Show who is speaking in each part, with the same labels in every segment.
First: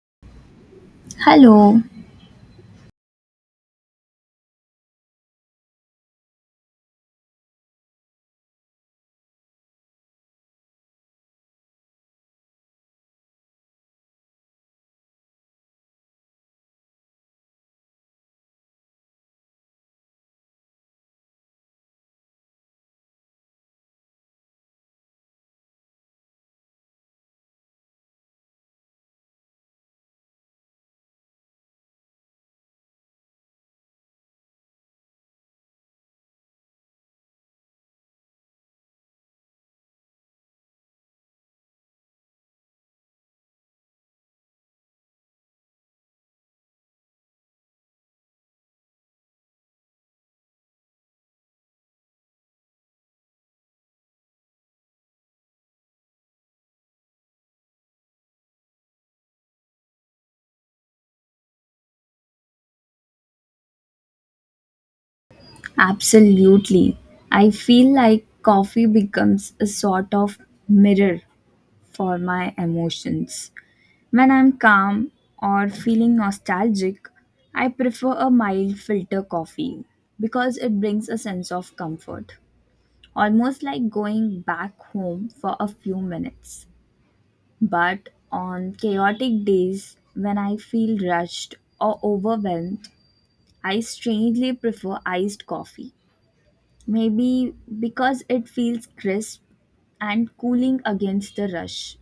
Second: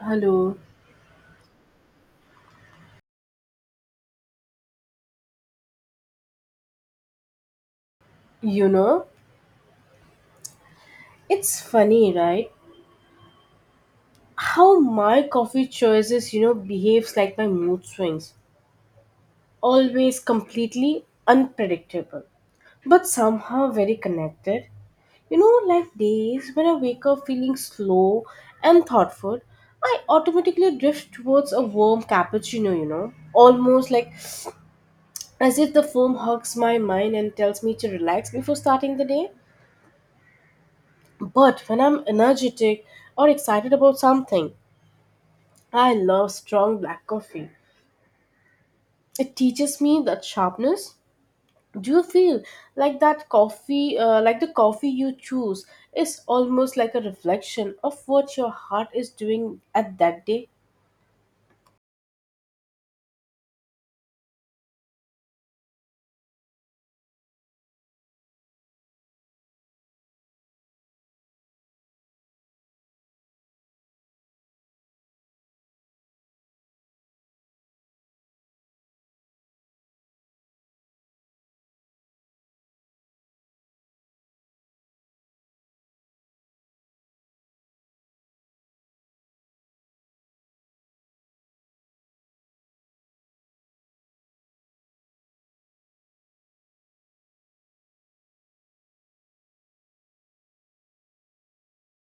Speaker 1: Hello,
Speaker 2: Hello,
Speaker 1: you know, it's funny, right? How my coffee choices, behaves like my mood swings. Always completely unpredictable, but somehow very connected. Like days when I wake up feeling slow and thoughtful, I automatically drift towards a warm cappuccino, almost like as if the foam hugs my mind and tells me to relax before starting the day. But when I'm energetic or excited about something, I love strong black coffee. It teaches me that sharpness. Do you feel like that like the coffee you choose, is almost like a reflection of what your heart is doing at that day?
Speaker 2: absolutely. I feel like coffee becomes a sort of mirror for my emotions. When I'm calm or feeling nostalgic, I prefer a mild filter coffee because it brings a sense of comfort, almost like going back home for a few minutes. But on chaotic days, when I feel rushed or overwhelmed, I strangely prefer iced coffee. Maybe because it feels crisp and cooling against the rush.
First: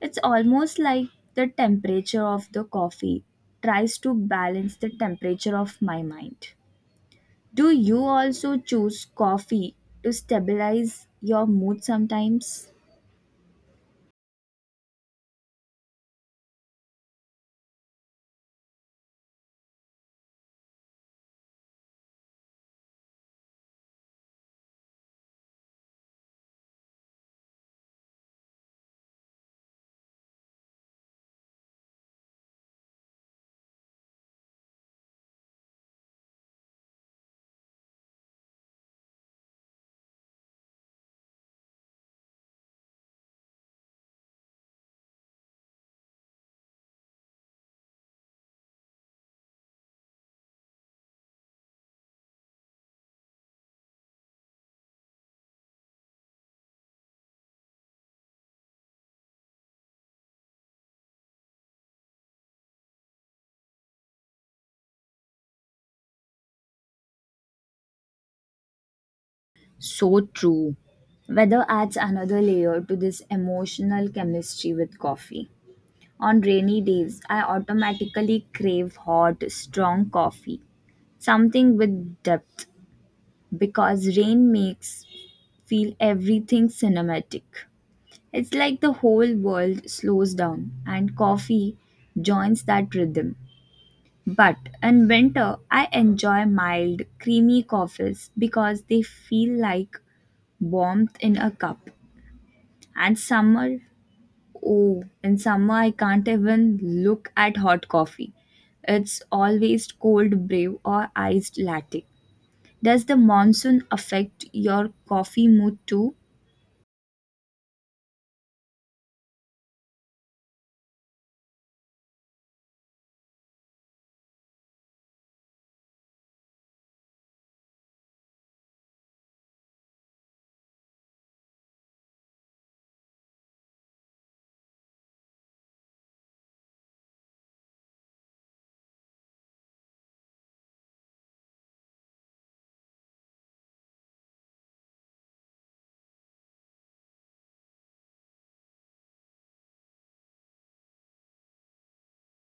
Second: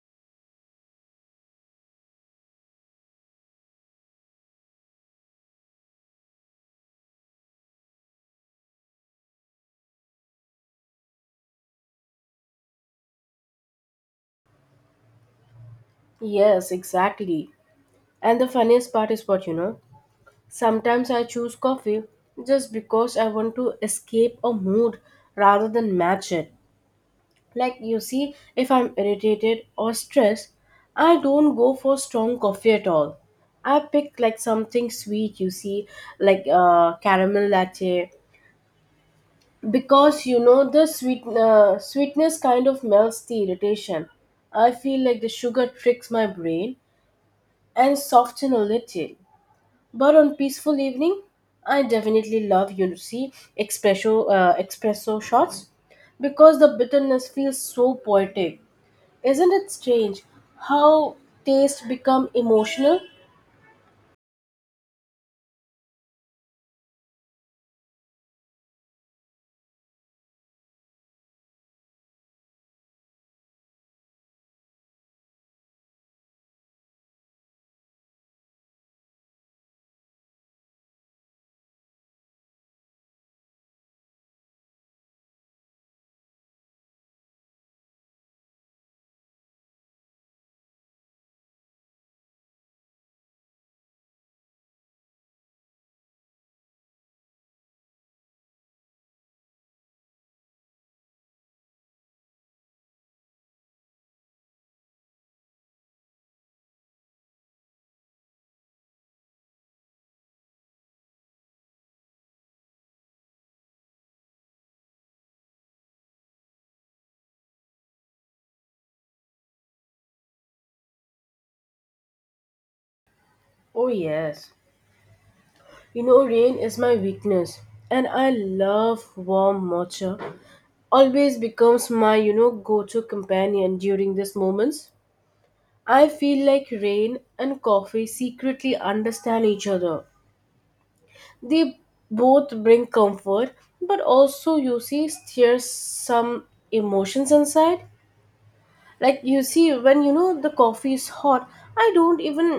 Speaker 2: It's almost like the temperature of the coffee tries to balance the temperature of my mind. Do you also choose coffee to stabilize your mood sometimes?
Speaker 1: Yes, exactly. And the funniest part is what you know. Sometimes I choose coffee just because I want to escape a mood rather than match it. Like you see, if I'm irritated or stressed, I don't go for strong coffee at all. I pick like something sweet, you see, like caramel latte, because you know the sweetness kind of melts the irritation. I feel like the sugar tricks my brain and soften a little. But on peaceful evening, I definitely love you see espresso shots because the bitterness feels so poetic isn't it strange how taste become emotional?
Speaker 2: So true. Weather adds another layer to this emotional chemistry with coffee. On rainy days, I automatically crave hot, strong coffee, something with depth, because rain makes feel everything cinematic. It's like the whole world slows down and coffee joins that rhythm. But in winter, I enjoy mild, creamy coffees because they feel like warmth in a cup. And summer, oh, in summer, I can't even look at hot coffee. It's always cold brew or iced latte. Does the monsoon affect your coffee mood too?
Speaker 1: Oh, yes. You know, rain is my weakness, and I love warm matcha. Always becomes my, you know, go-to companion during these moments. I feel like rain and coffee secretly understand each other. They both bring comfort, but also you see stir some emotions inside. Like you see when you know the coffee is hot I don't even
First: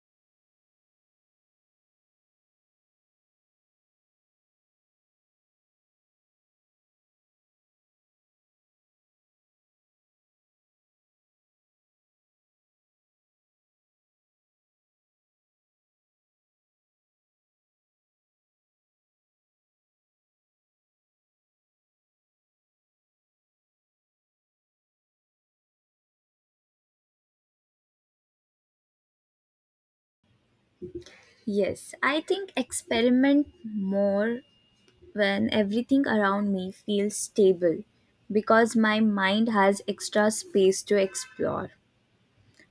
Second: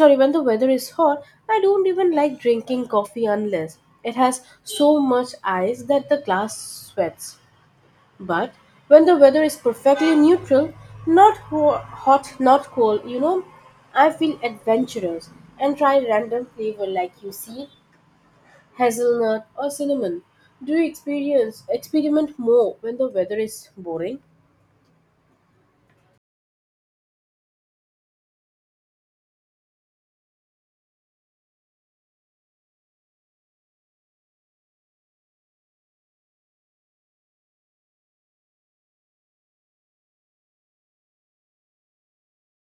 Speaker 1: sorry when the weather is hot I don't even like drinking coffee unless it has so much ice that the glass sweats. But when the weather is perfectly neutral, not ho- hot not cold, you know, I feel adventurous and try random flavor like you see hazelnut or cinnamon. Do you experience experiment more when the weather is boring?
Speaker 2: Yes, I think experiment more when everything around me feels stable because my mind has extra space to explore.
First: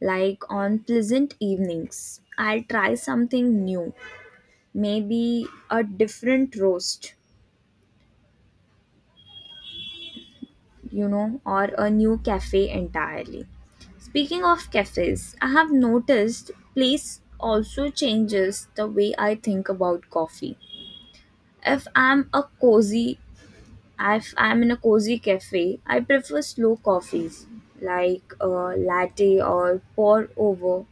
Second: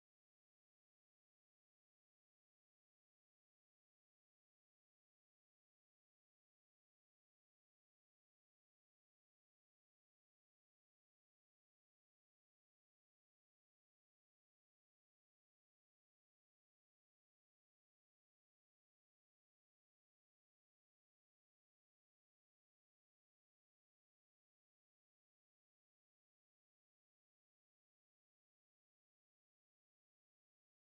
Speaker 2: Like on pleasant evenings, I'll try something new, maybe a different roast, or a new cafe entirely. Speaking of cafes, I have noticed place also changes the way I think about coffee. If I'm a cozy If I'm in a cozy cafe, I prefer slow coffees like a latte or pour over.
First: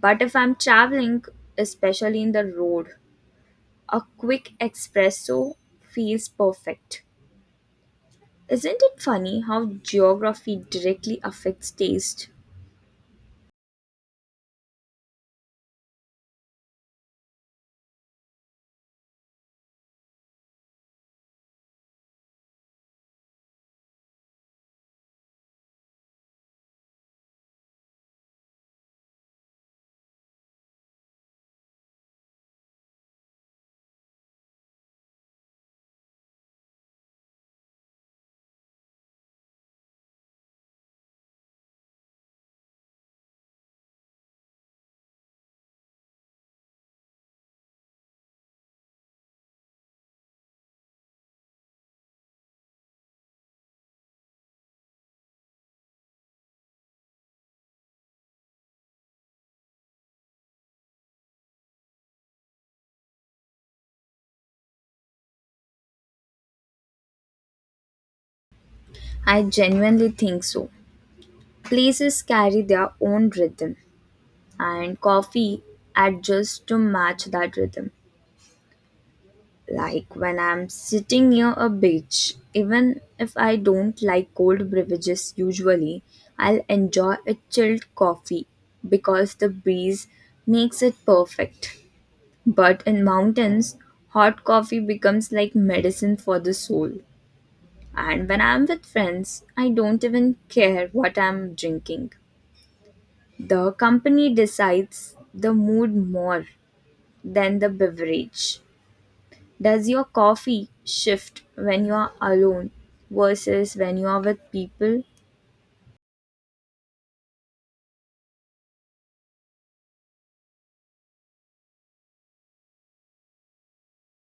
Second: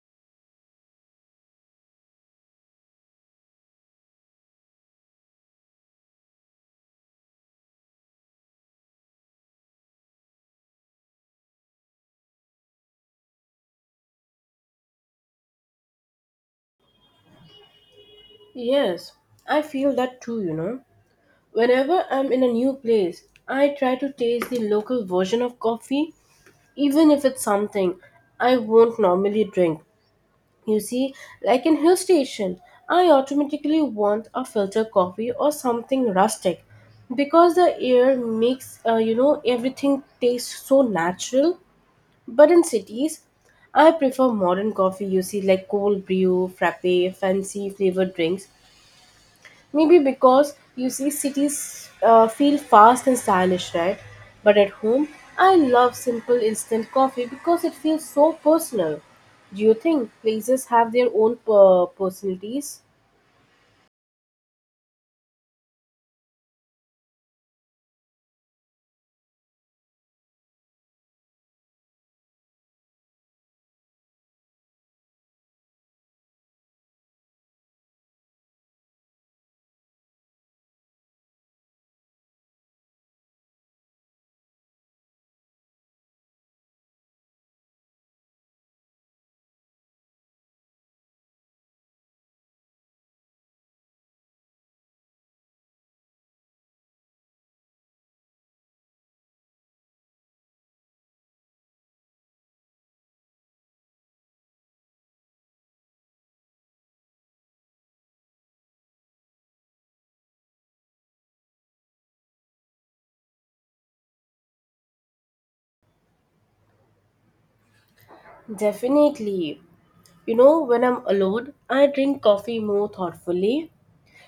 Speaker 2: But if I'm traveling, especially in the road, a quick espresso feels perfect. Isn't it funny how geography directly affects taste?
Speaker 1: Yes, I feel that too, you know. Whenever I'm in a new place, I try to taste the local version of coffee, even if it's something I won't normally drink. You see, like in hill station, I automatically want a filter coffee or something rustic because the air makes you know everything taste so natural. But in cities, I prefer modern coffee, you see, like cold brew, frappe, fancy flavored drinks. Maybe because you see cities feel fast and stylish, right? But at home, I love simple instant coffee because it feels so personal. Do you think places have their own personalities?
Speaker 2: I genuinely think so. Places carry their own rhythm, and coffee adjusts to match that rhythm. Like when I'm sitting near a beach, even if I don't like cold beverages usually, I'll enjoy a chilled coffee because the breeze makes it perfect. But in mountains, hot coffee becomes like medicine for the soul. And when I'm with friends, I don't even care what I'm drinking. The company decides the mood more than the beverage. Does your coffee shift when you are alone versus when you are with people?
Speaker 1: Definitely. You know, when I'm alone, I drink coffee more thoughtfully.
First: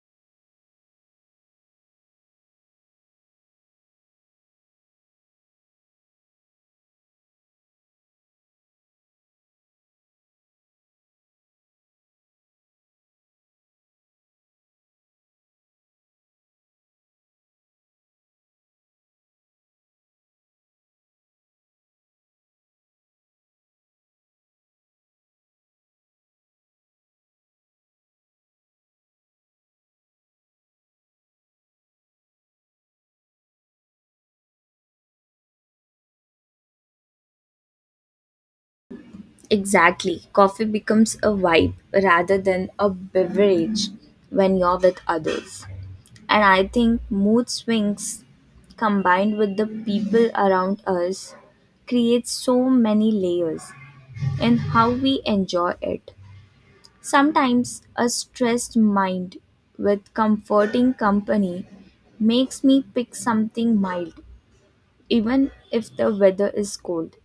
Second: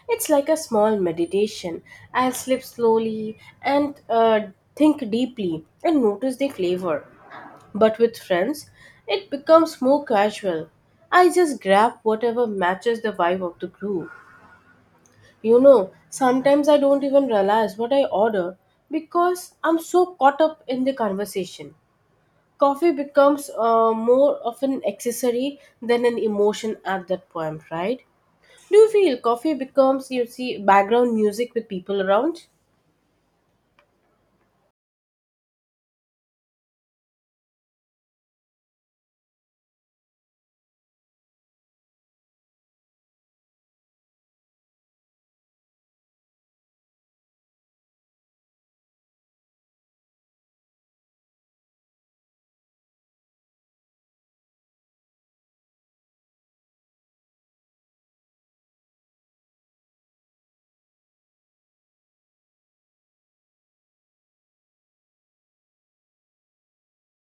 Speaker 1: It's like a small meditation. I'll sip slowly and think deeply and notice the flavor. But with friends, it becomes more casual. I just grab whatever matches the vibe of the group. You know, sometimes I don't even realize what I order because I'm so caught up in the conversation. Coffee becomes more of an accessory than an emotion at that point, right? Do you feel coffee becomes, you see, background music with people around?
Speaker 2: Exactly. Coffee becomes a vibe rather than a beverage when you're with others. And I think mood swings combined with the people around us creates so many layers in how we enjoy it. Sometimes a stressed mind with comforting company makes me pick something mild even if the weather is cold.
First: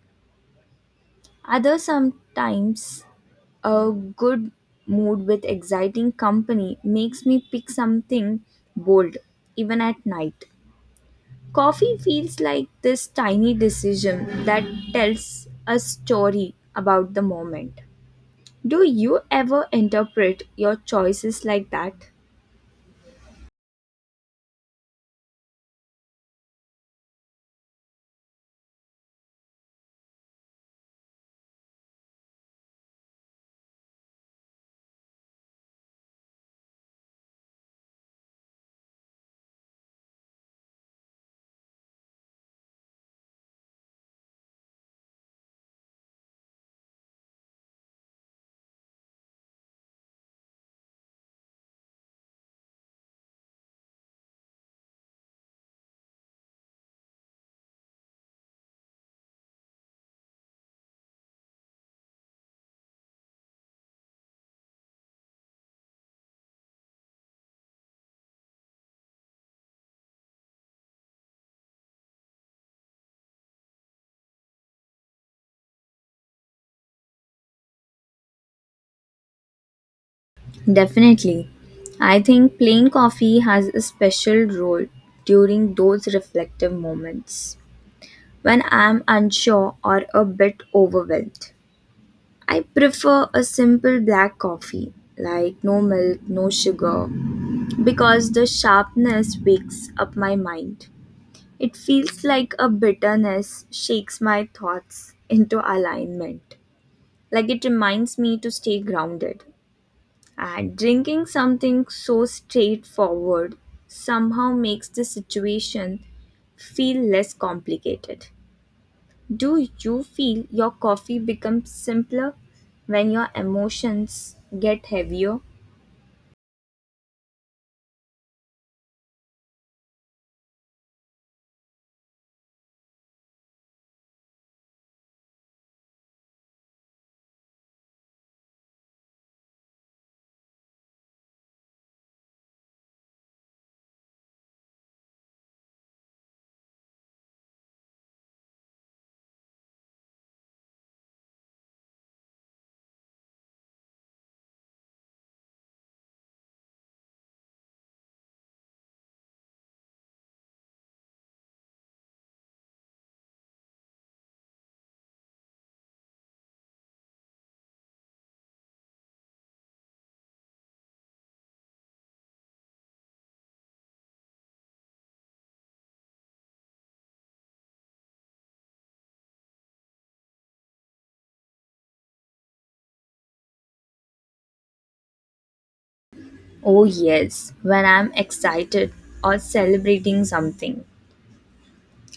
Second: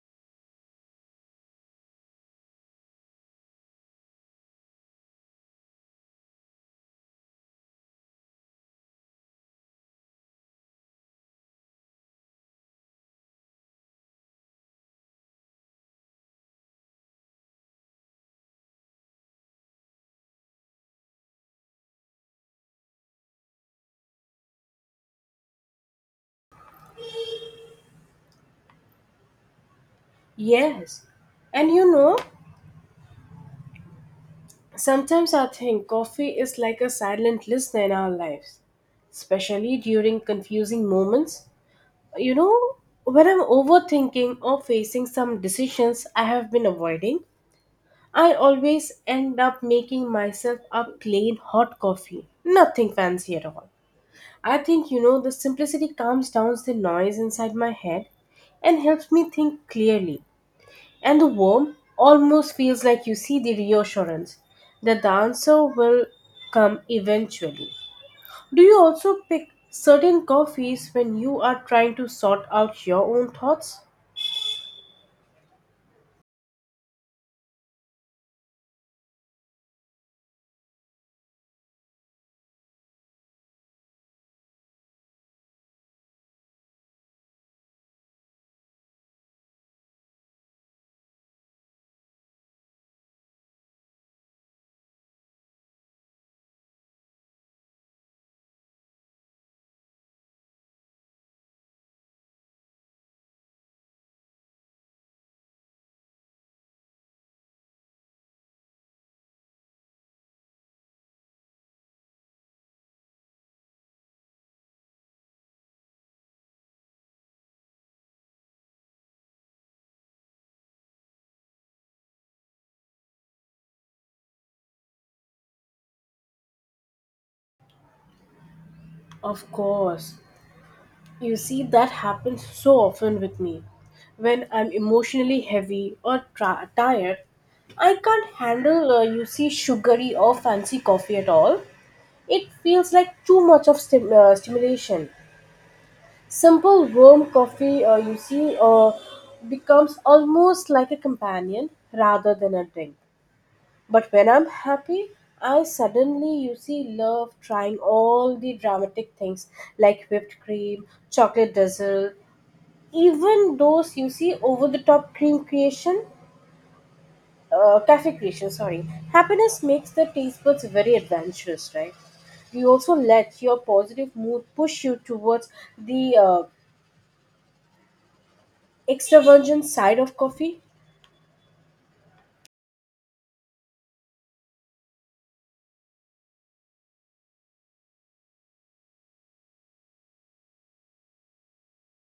Speaker 2: Others sometimes a good mood with exciting company makes me pick something bold, even at night. Coffee feels like this tiny decision that tells a story about the moment. Do you ever interpret your choices like that?
Speaker 1: Yes. And you know, sometimes I think coffee is like a silent listener in our lives, especially during confusing moments. You know, when I'm overthinking or facing some decisions I have been avoiding, I always end up making myself a plain hot coffee. Nothing fancy at all. I think, you know, the simplicity calms down the noise inside my head and helps me think clearly. And the warmth almost feels like you see the reassurance that the answer will come eventually. Do you also pick certain coffees when you are trying to sort out your own thoughts?
Speaker 2: Definitely. I think plain coffee has a special role during those reflective moments. When I'm unsure or a bit overwhelmed, I prefer a simple black coffee, like no milk, no sugar, because the sharpness wakes up my mind. It feels like a bitterness shakes my thoughts into alignment. Like it reminds me to stay grounded. And drinking something so straightforward somehow makes the situation feel less complicated. Do you feel your coffee becomes simpler when your emotions get heavier?
Speaker 1: Of course. You see, that happens so often with me. When I'm emotionally heavy or tired, I can't handle, you see, sugary or fancy coffee at all. It feels like too much of stimulation. Simple warm coffee, you see, becomes almost like a companion rather than a drink. But when I'm happy, I suddenly, you see, love trying all the dramatic things like whipped cream, chocolate drizzle, even those, you see, over the top cafe creation, sorry. Happiness makes the taste buds very adventurous, right? You also let your positive mood push you towards the extra side of coffee?
Speaker 2: Oh, yes, when I'm excited or celebrating something,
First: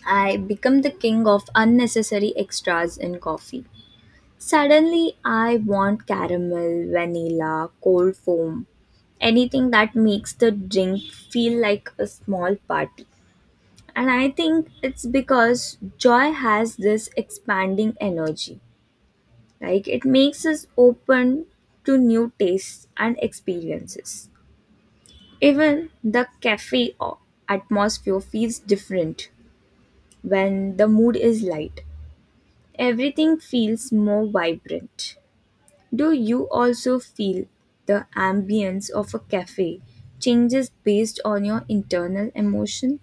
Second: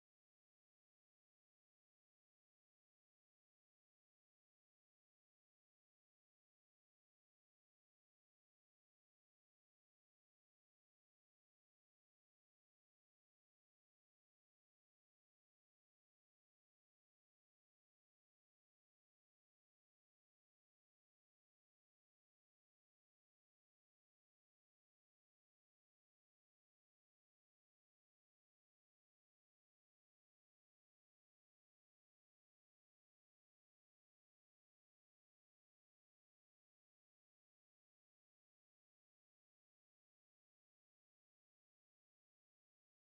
Speaker 2: I become the king of unnecessary extras in coffee. Suddenly, I want caramel, vanilla, cold foam, anything that makes the drink feel like a small party. And I think it's because joy has this expanding energy. Like it makes us open to new tastes and experiences. Even the atmosphere feels different when the mood is light. Everything feels more vibrant. Do you also feel the ambience of a cafe changes based on your internal emotion?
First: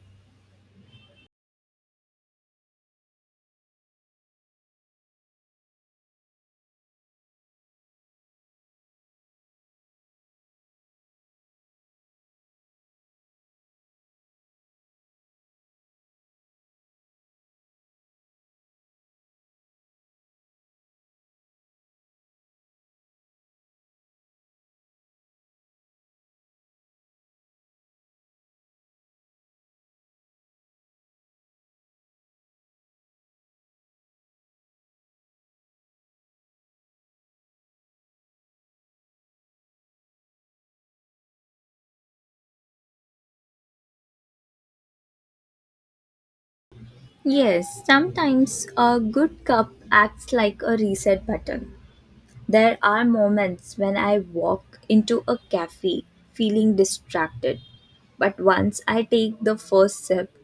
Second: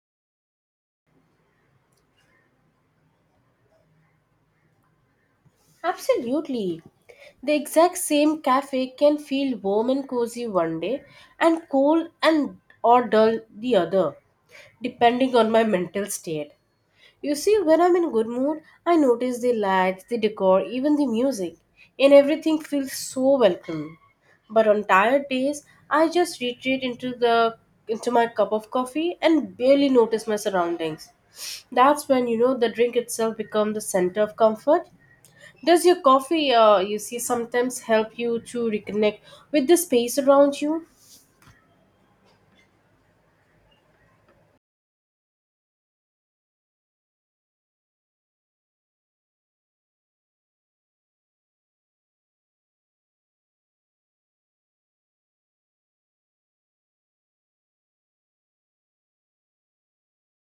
Speaker 1: Absolutely. The exact same cafe can feel warm and cozy one day and cold and or dull the other, depending on my mental state. You see, when I'm in good mood, I notice the lights, the decor, even the music, and everything feels so welcoming. But on tired days, I just retreat into the into my cup of coffee and barely notice my surroundings. That's when you know the drink itself becomes the center of comfort. Does your coffee, you see, sometimes help you to reconnect with the space around you?
Speaker 2: Yes, sometimes a good cup acts like a reset button. There are moments when I walk into a cafe feeling distracted, but once I take the first sip,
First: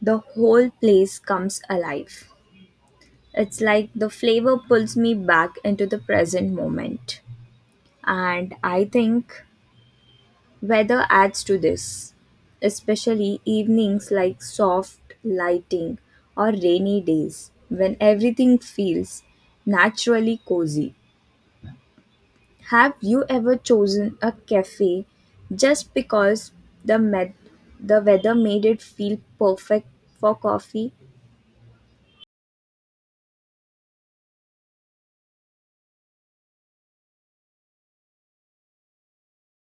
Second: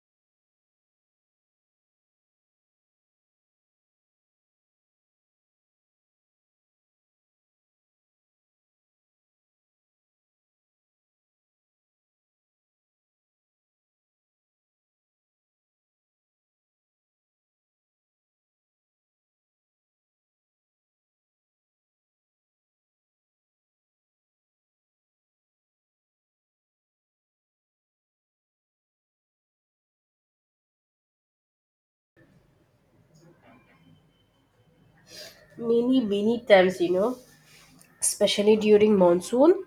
Speaker 2: the whole place comes alive. It's like the flavor pulls me back into the present moment. And I think weather adds to this, especially evenings like soft lighting or rainy days when everything feels naturally cozy. Have you ever chosen a cafe just because the med- the weather made it feel perfect for coffee?
Speaker 1: Many, many times, you know, especially during monsoon.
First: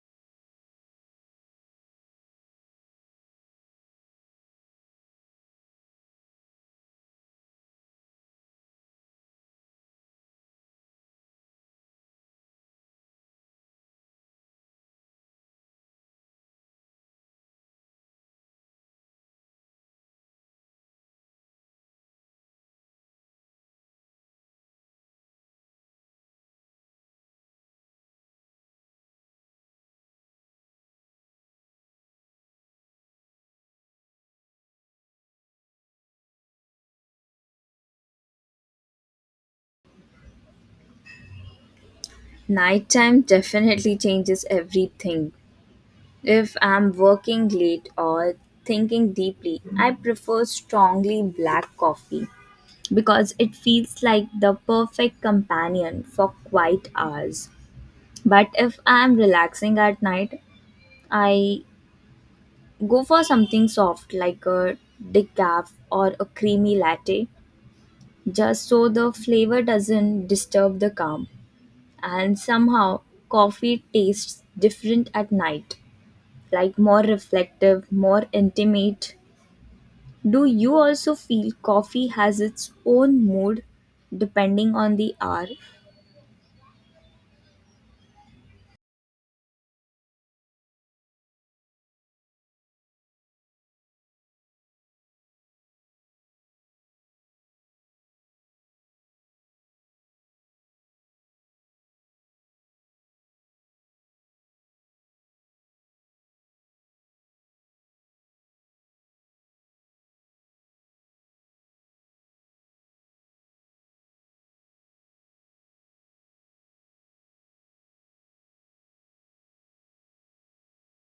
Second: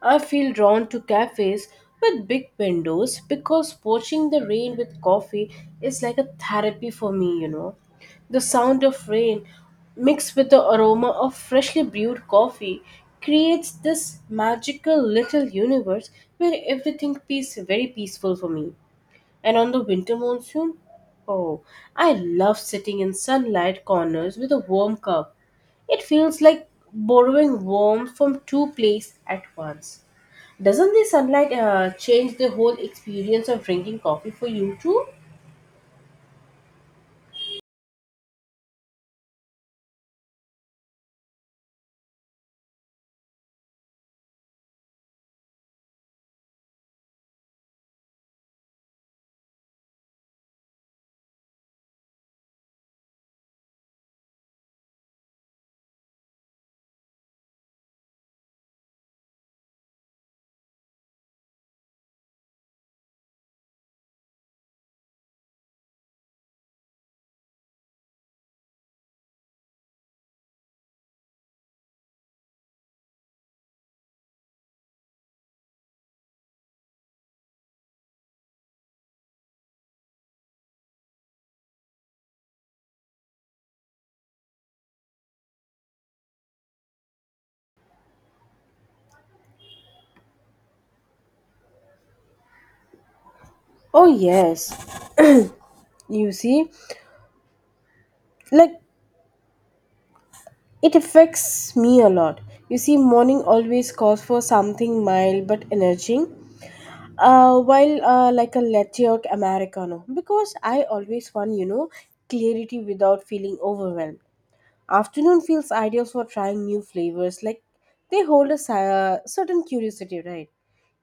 Speaker 1: I feel drawn to cafes with big windows because watching the rain with coffee is like a therapy for me, you know. The sound of rain mixed with the aroma of freshly brewed coffee creates this magical little universe where everything is very peaceful for me. And on the winter monsoon, oh, I love sitting in sunlight corners with a warm cup. It feels like borrowing warmth from two places at once. Doesn't the sunlight change the whole experience of drinking coffee for you too?
Speaker 2: Nighttime definitely changes everything. If I'm working late or thinking deeply, I prefer strongly black coffee because it feels like the perfect companion for quiet hours. But if I'm relaxing at night, I go for something soft like a decaf or a creamy latte just so the flavor doesn't disturb the calm. And somehow, coffee tastes different at night, like more reflective, more intimate. Do you also feel coffee has its own mood depending on the hour?
Speaker 1: Oh, yes. You see, like it affects me a lot. You see, morning always calls for something mild but energizing. While like a latte or americano, because I always want you know clarity without feeling overwhelmed. Afternoon feels ideal for trying new flavors, like they hold a certain curiosity, right?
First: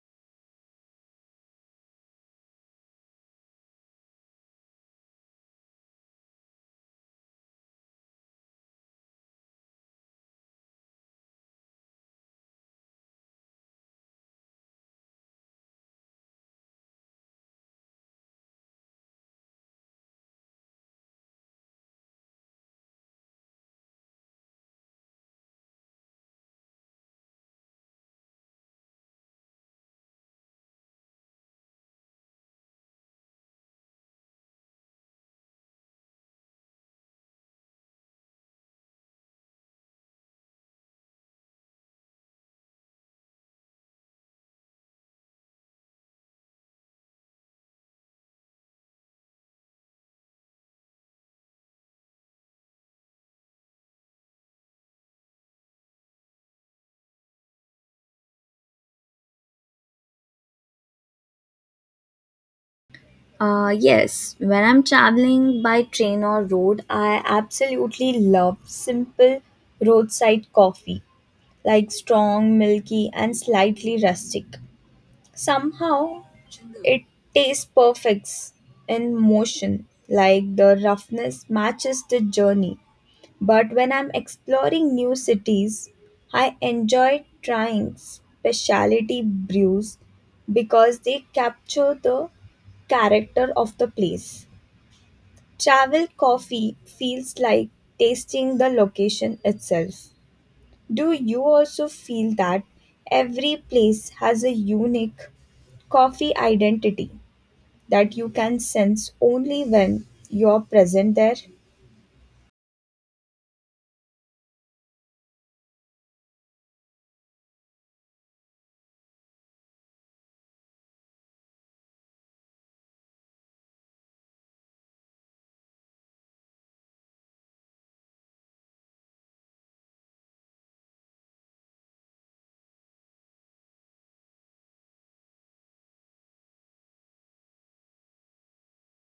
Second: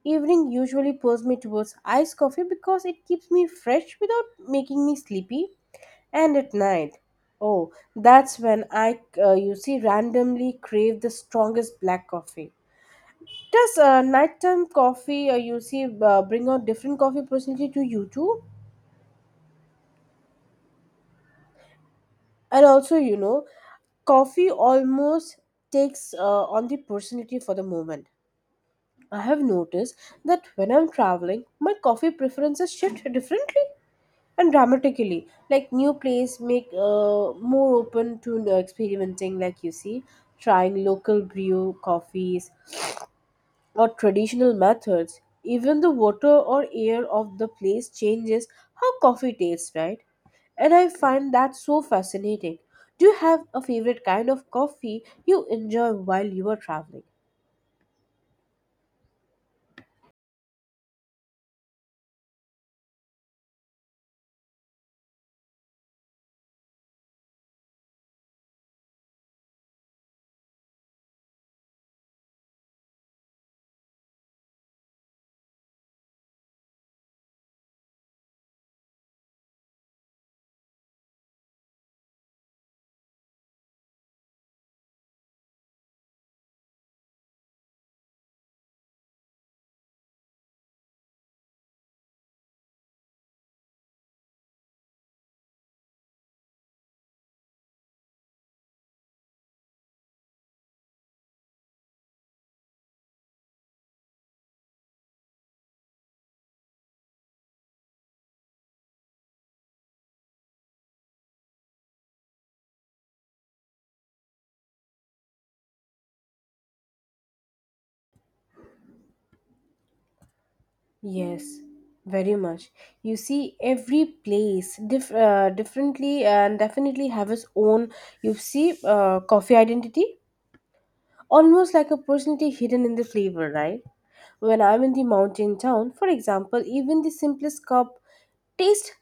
Speaker 1: Evening usually pulls me towards iced coffee because it keeps me fresh without making me sleepy. And at night, oh, that's when I, you see, randomly crave the strongest black coffee. Does nighttime coffee, you see, bring out different coffee personality to you too? And also, you know, coffee almost takes on the personality for the moment. I have noticed that when I'm traveling, my coffee preferences shift differently and dramatically. Like new place make more open to experimenting. Like you see, trying local brew coffees or traditional methods. Even the water or air of the place changes how coffee tastes, right? And I find that so fascinating. Do you have a favorite kind of coffee you enjoy while you are traveling?
Speaker 2: Yes, when I'm traveling by train or road, I absolutely love simple roadside coffee, like strong, milky, and slightly rustic. Somehow, it tastes perfect in motion, like the roughness matches the journey. But when I'm exploring new cities, I enjoy trying specialty brews because they capture the character of the place. Travel coffee feels like tasting the location itself. Do you also feel that every place has a unique coffee identity that you can sense only when you're present there?
Speaker 1: Yes, very much. You see, every place differently and definitely have its own, you see, coffee identity, almost like a personality hidden in the flavor, right? When I'm in the mountain town, for example, even the simplest cup tastes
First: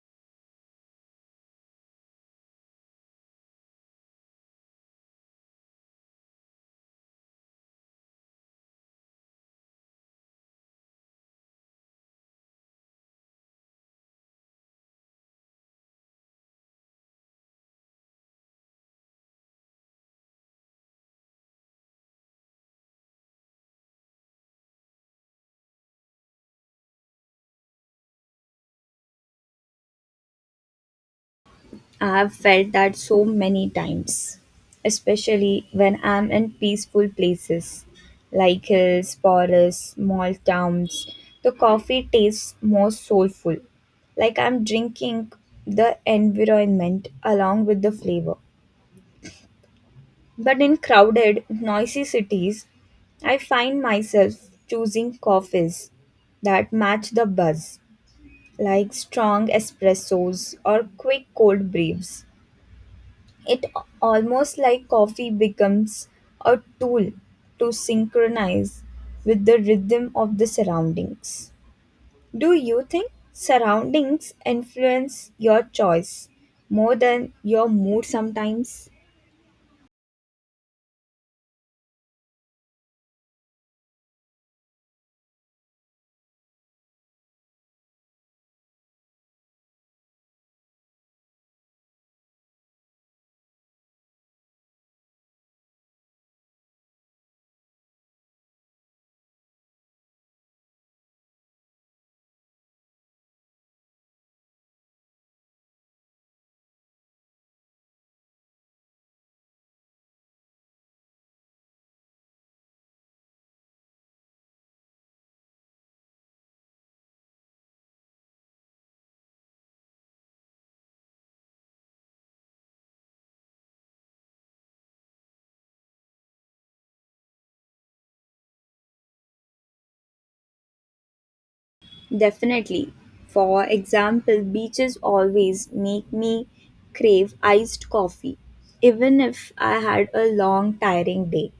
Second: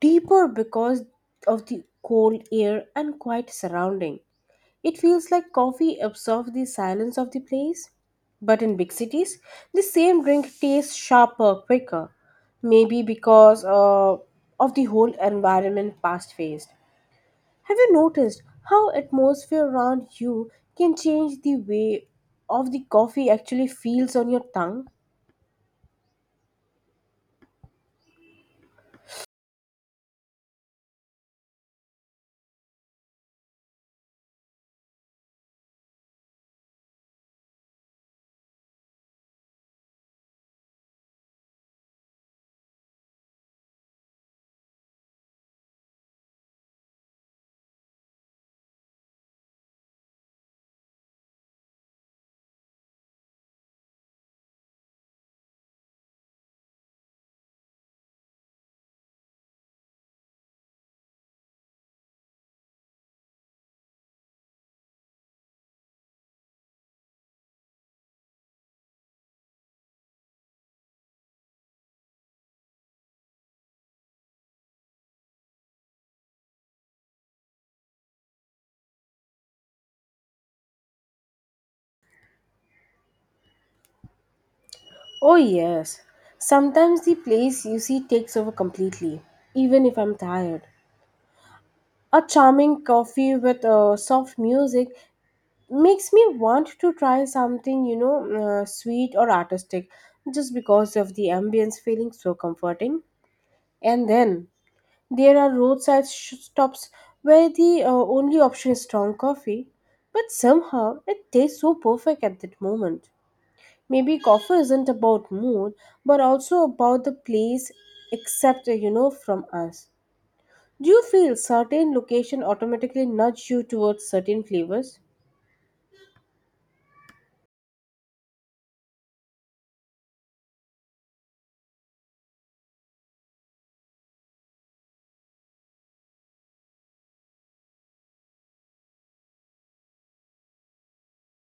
Speaker 1: deeper because of the cold air and quiet surrounding. It feels like coffee absorbs the silence of the place. But in big cities, the same drink tastes sharper, quicker. Maybe because of the whole environment fast paced. Have you noticed how atmosphere around you can change the way of the coffee actually feels on your tongue?
Speaker 2: I've felt that so many times, especially when I'm in peaceful places like hills, forests, small towns. The coffee tastes more soulful, like I'm drinking the environment along with the flavor. But in crowded, noisy cities, I find myself choosing coffees that match the buzz, like strong espressos or quick cold brews. It almost like coffee becomes a tool to synchronize with the rhythm of the surroundings. Do you think surroundings influence your choice more than your mood sometimes?
Speaker 1: Oh, yes. Sometimes the place you see takes over completely, even if I'm tired. A charming coffee with soft music makes me want to try something you know sweet or artistic just because of the ambience feeling so comforting. And then there are stops where the only option is strong coffee, but somehow it tastes so perfect at that moment. Maybe coffee isn't about mood but also about the place, except you know from us. Do you feel certain location automatically nudge you towards certain flavors?
Speaker 2: Definitely. For example, beaches always make me crave iced coffee, even if I had a long, tiring day.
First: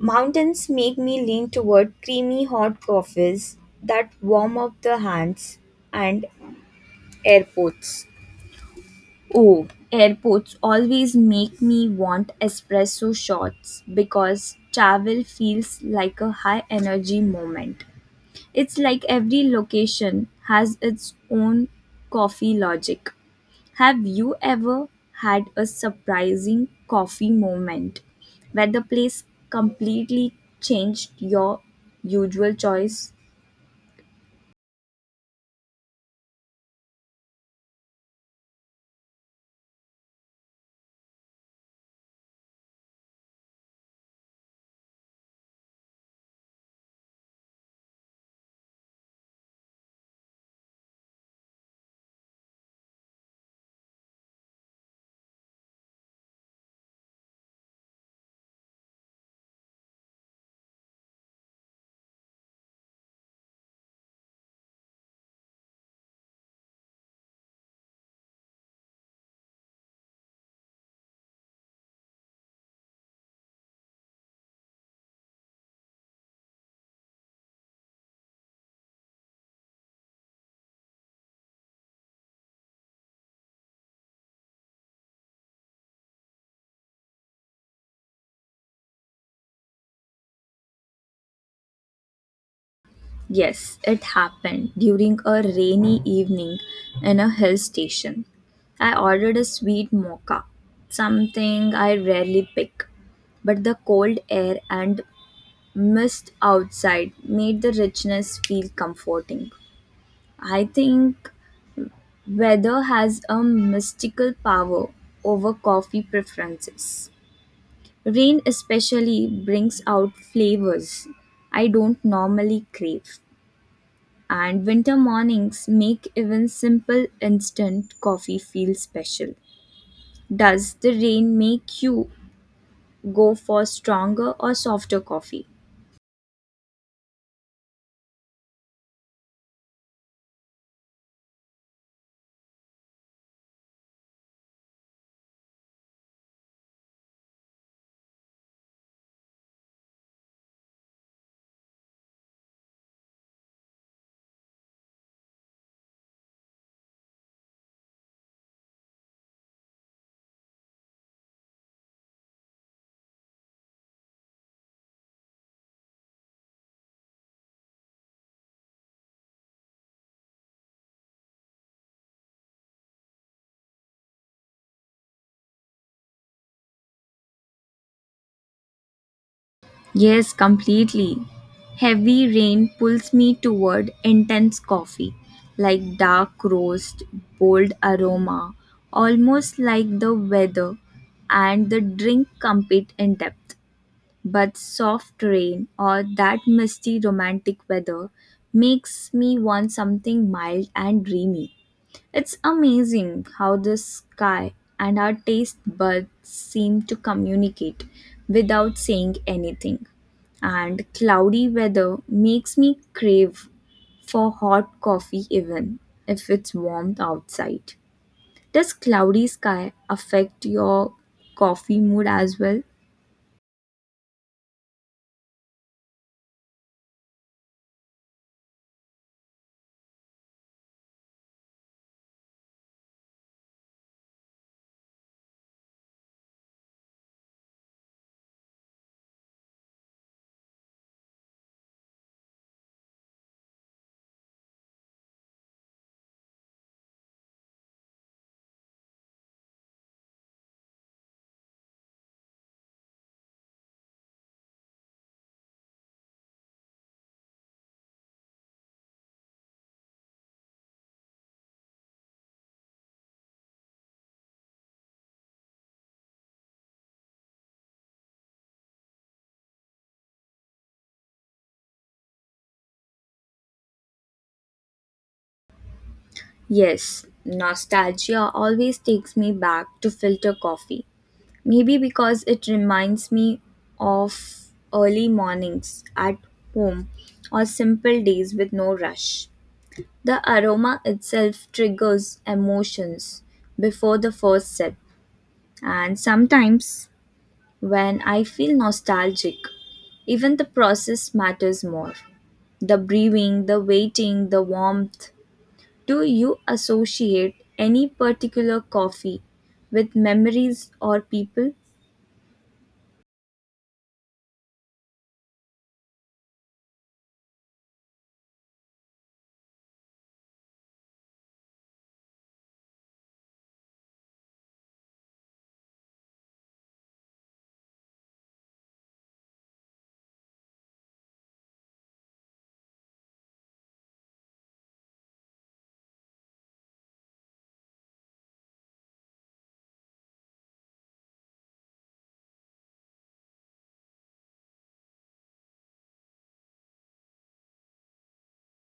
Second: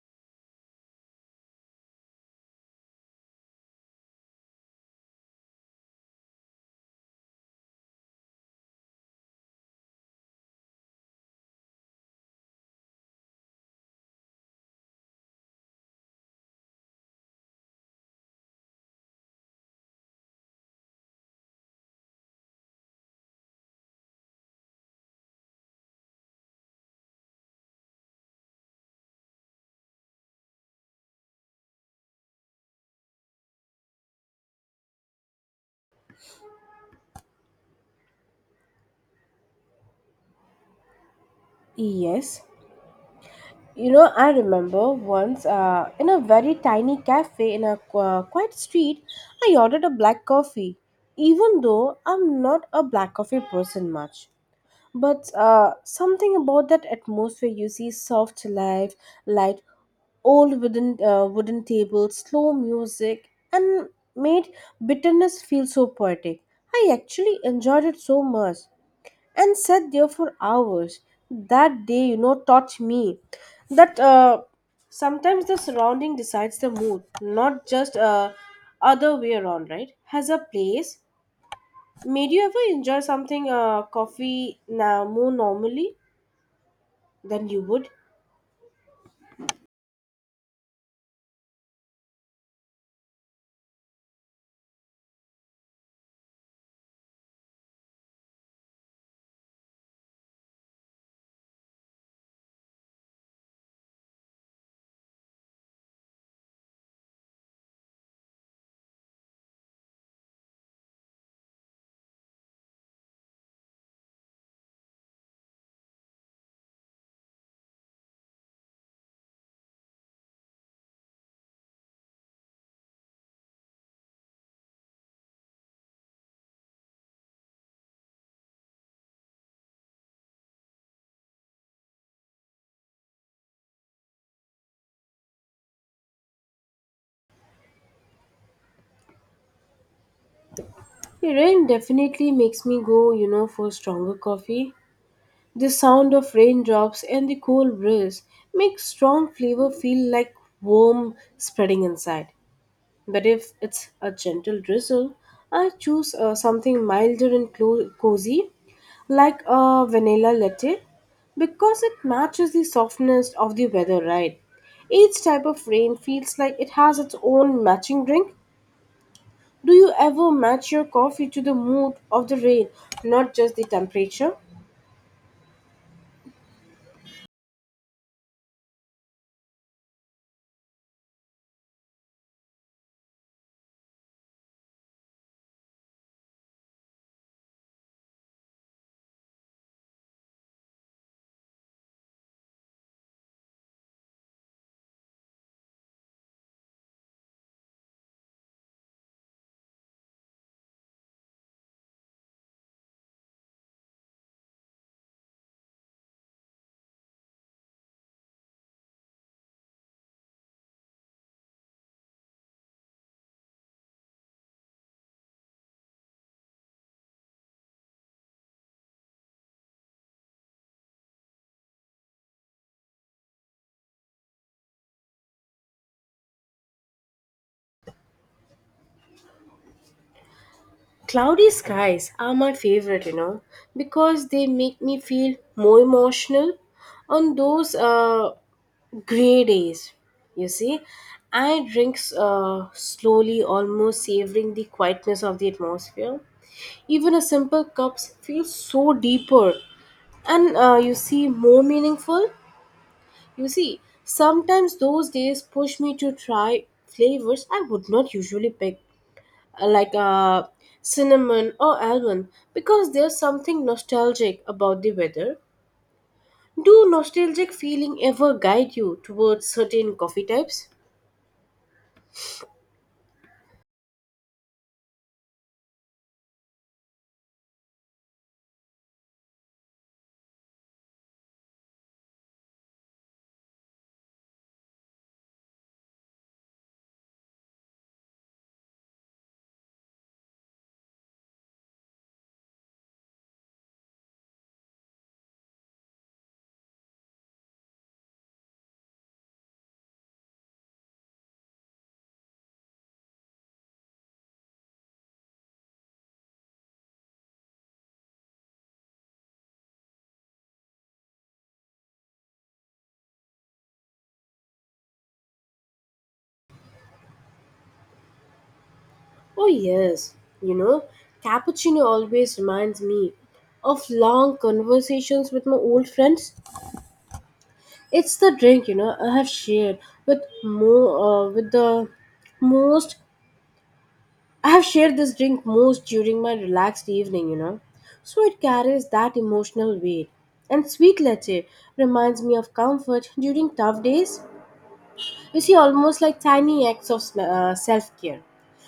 Speaker 2: Mountains make me lean toward creamy hot coffees that warm up the hands and airports. Oh, airports always make me want espresso shots because travel feels like a high energy moment. It's like every location has its own coffee logic. Have you ever had a surprising coffee moment where the place completely changed your usual choice?
Speaker 1: Yes. You know, I remember once in a very tiny cafe in a quiet street, I ordered a black coffee, even though I'm not a black coffee person much. But something about that atmosphere you see soft light, wooden tables, slow music, and made bitterness feel so poetic. I actually enjoyed it so much and sat there for hours. That day, you know, taught me that sometimes the surrounding decides the mood, not just other way around, right? Has a place made you ever enjoy something coffee now more normally than you would?
Speaker 2: Yes, it happened during a rainy evening in a hill station. I ordered a sweet mocha, something I rarely pick, but the cold air and mist outside made the richness feel comforting. I think weather has a mystical power over coffee preferences. Rain especially brings out flavors I don't normally crave, and winter mornings make even simple instant coffee feel special. Does the rain make you go for stronger or softer coffee?
Speaker 1: The rain definitely makes me go, you know, for stronger coffee. The sound of raindrops and the cool breeze makes strong flavor feel like warm spreading inside. But if it's a gentle drizzle, I choose something milder and cozy, like a vanilla latte, because it matches the softness of the weather, right? Each type of rain feels like it has its own matching drink. Do you ever match your coffee to the mood of the rain, not just the temperature?
Speaker 2: Yes, completely. Heavy rain pulls me toward intense coffee, like dark roast, bold aroma, almost like the weather and the drink compete in depth. But soft rain or that misty romantic weather makes me want something mild and dreamy. It's amazing how the sky and our taste buds seem to communicate without saying anything. And cloudy weather makes me crave for hot coffee even if it's warm outside. Does cloudy sky affect your coffee mood as well?
Speaker 1: Cloudy skies are my favorite, you know, because they make me feel more emotional on those grey days, you see. I drink slowly, almost savoring the quietness of the atmosphere. Even a simple cup feels so deeper and you see more meaningful. You see, sometimes those days push me to try flavors I would not usually pick, like cinnamon or almond, because there's something nostalgic about the weather. Do nostalgic feeling ever guide you towards certain coffee types?
Speaker 2: Yes, nostalgia always takes me back to filter coffee. Maybe because it reminds me of early mornings at home or simple days with no rush. The aroma itself triggers emotions before the first sip, and sometimes when I feel nostalgic, even the process matters more. The breathing, the waiting, the warmth. Do you associate any particular coffee with memories or people?
Speaker 1: Oh, yes. You know, cappuccino always reminds me of long conversations with my old friends. It's the drink, you know, I have shared with the most, I have shared this drink most during my relaxed evening, you know. So it carries that emotional weight. And sweet leche reminds me of comfort during tough days. You see, almost like tiny acts of self care.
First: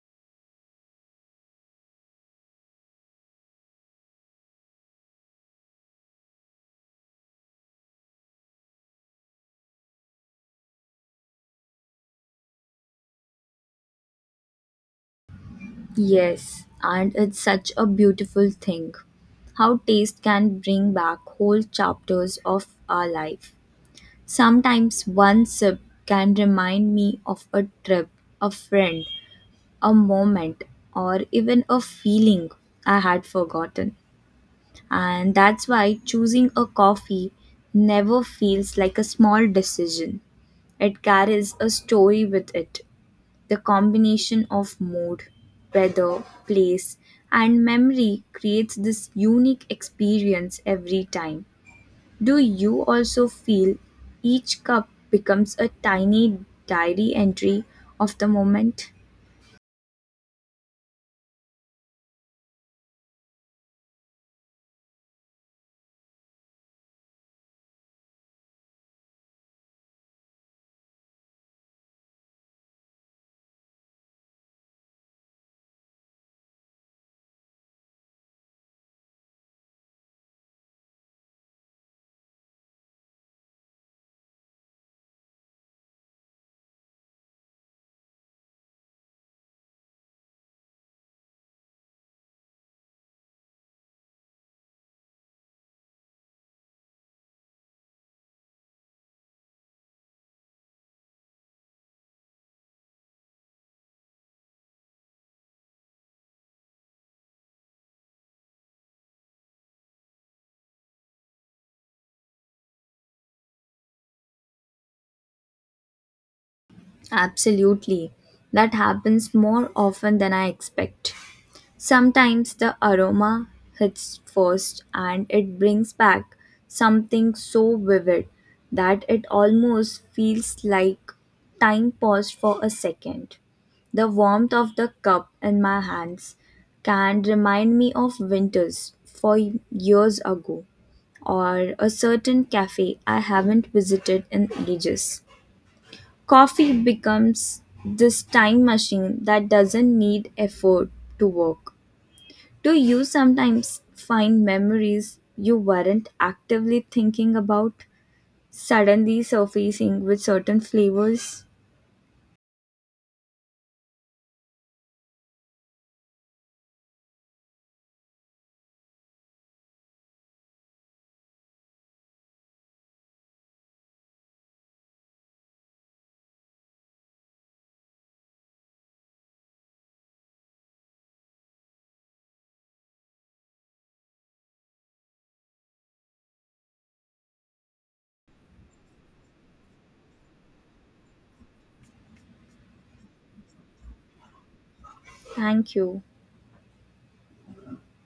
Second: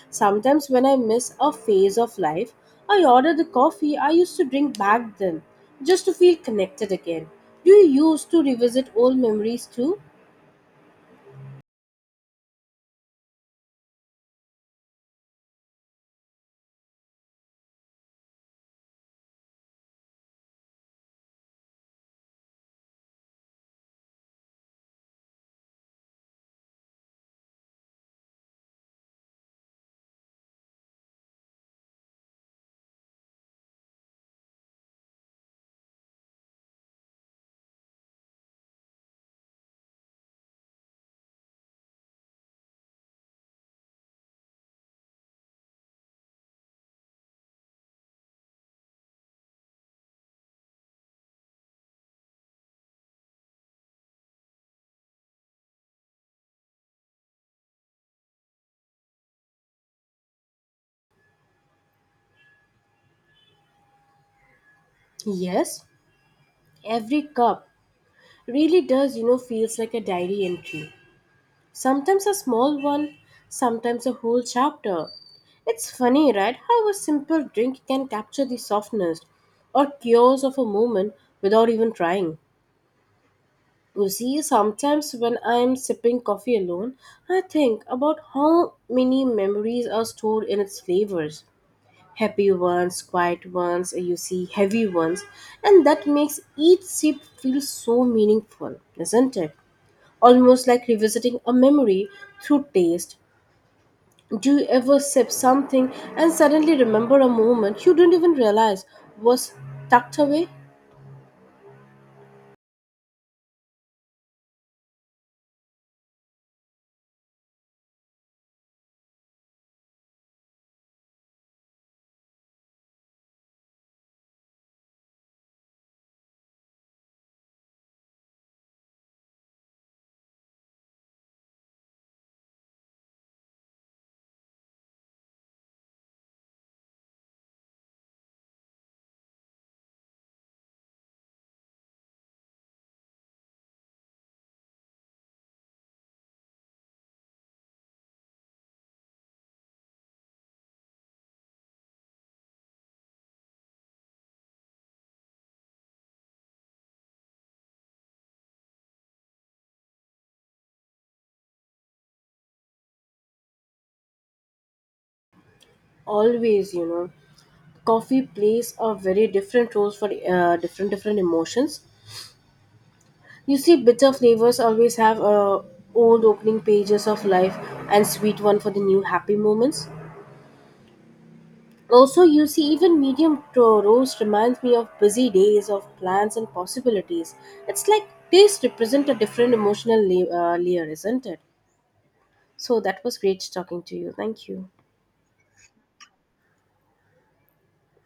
Speaker 1: Sometimes, when I miss a phase of life, I order the coffee I used to drink back then just to feel connected again. Do you used to revisit old memories too?
Speaker 2: Yes, and it's such a beautiful thing how taste can bring back whole chapters of our life. Sometimes one sip can remind me of a trip, a friend, a moment, or even a feeling I had forgotten. And that's why choosing a coffee never feels like a small decision, it carries a story with it. The combination of mood, weather, place, and memory creates this unique experience every time. Do you also feel each cup becomes a tiny diary entry of the moment?
Speaker 1: Yes, every cup really does, you know, feels like a diary entry. Sometimes a small one, sometimes a whole chapter. It's funny, right, how a simple drink can capture the softness or chaos of a moment without even trying. You see, sometimes when I'm sipping coffee alone, I think about how many memories are stored in its flavors. Happy ones, quiet ones, you see, heavy ones, and that makes each sip feel so meaningful, isn't it? Almost like revisiting a memory through taste. Do you ever sip something and suddenly remember a moment you didn't even realize was tucked away?
Speaker 2: Absolutely. That happens more often than I expect. Sometimes the aroma hits first and it brings back something so vivid that it almost feels like time paused for a second. The warmth of the cup in my hands can remind me of winters 4 years ago or a certain cafe I haven't visited in ages. Coffee becomes this time machine that doesn't need effort to work. Do you sometimes find memories you weren't actively thinking about suddenly surfacing with certain flavors?
Speaker 1: Always, you know, coffee plays a very different roles for different emotions. You see bitter flavors always have old opening pages of life, and sweet one for the new happy moments. Also you see even roast reminds me of busy days of plans and possibilities. It's like taste represent a different layer, isn't it? So that was great talking to you, thank you.
Speaker 2: Thank you.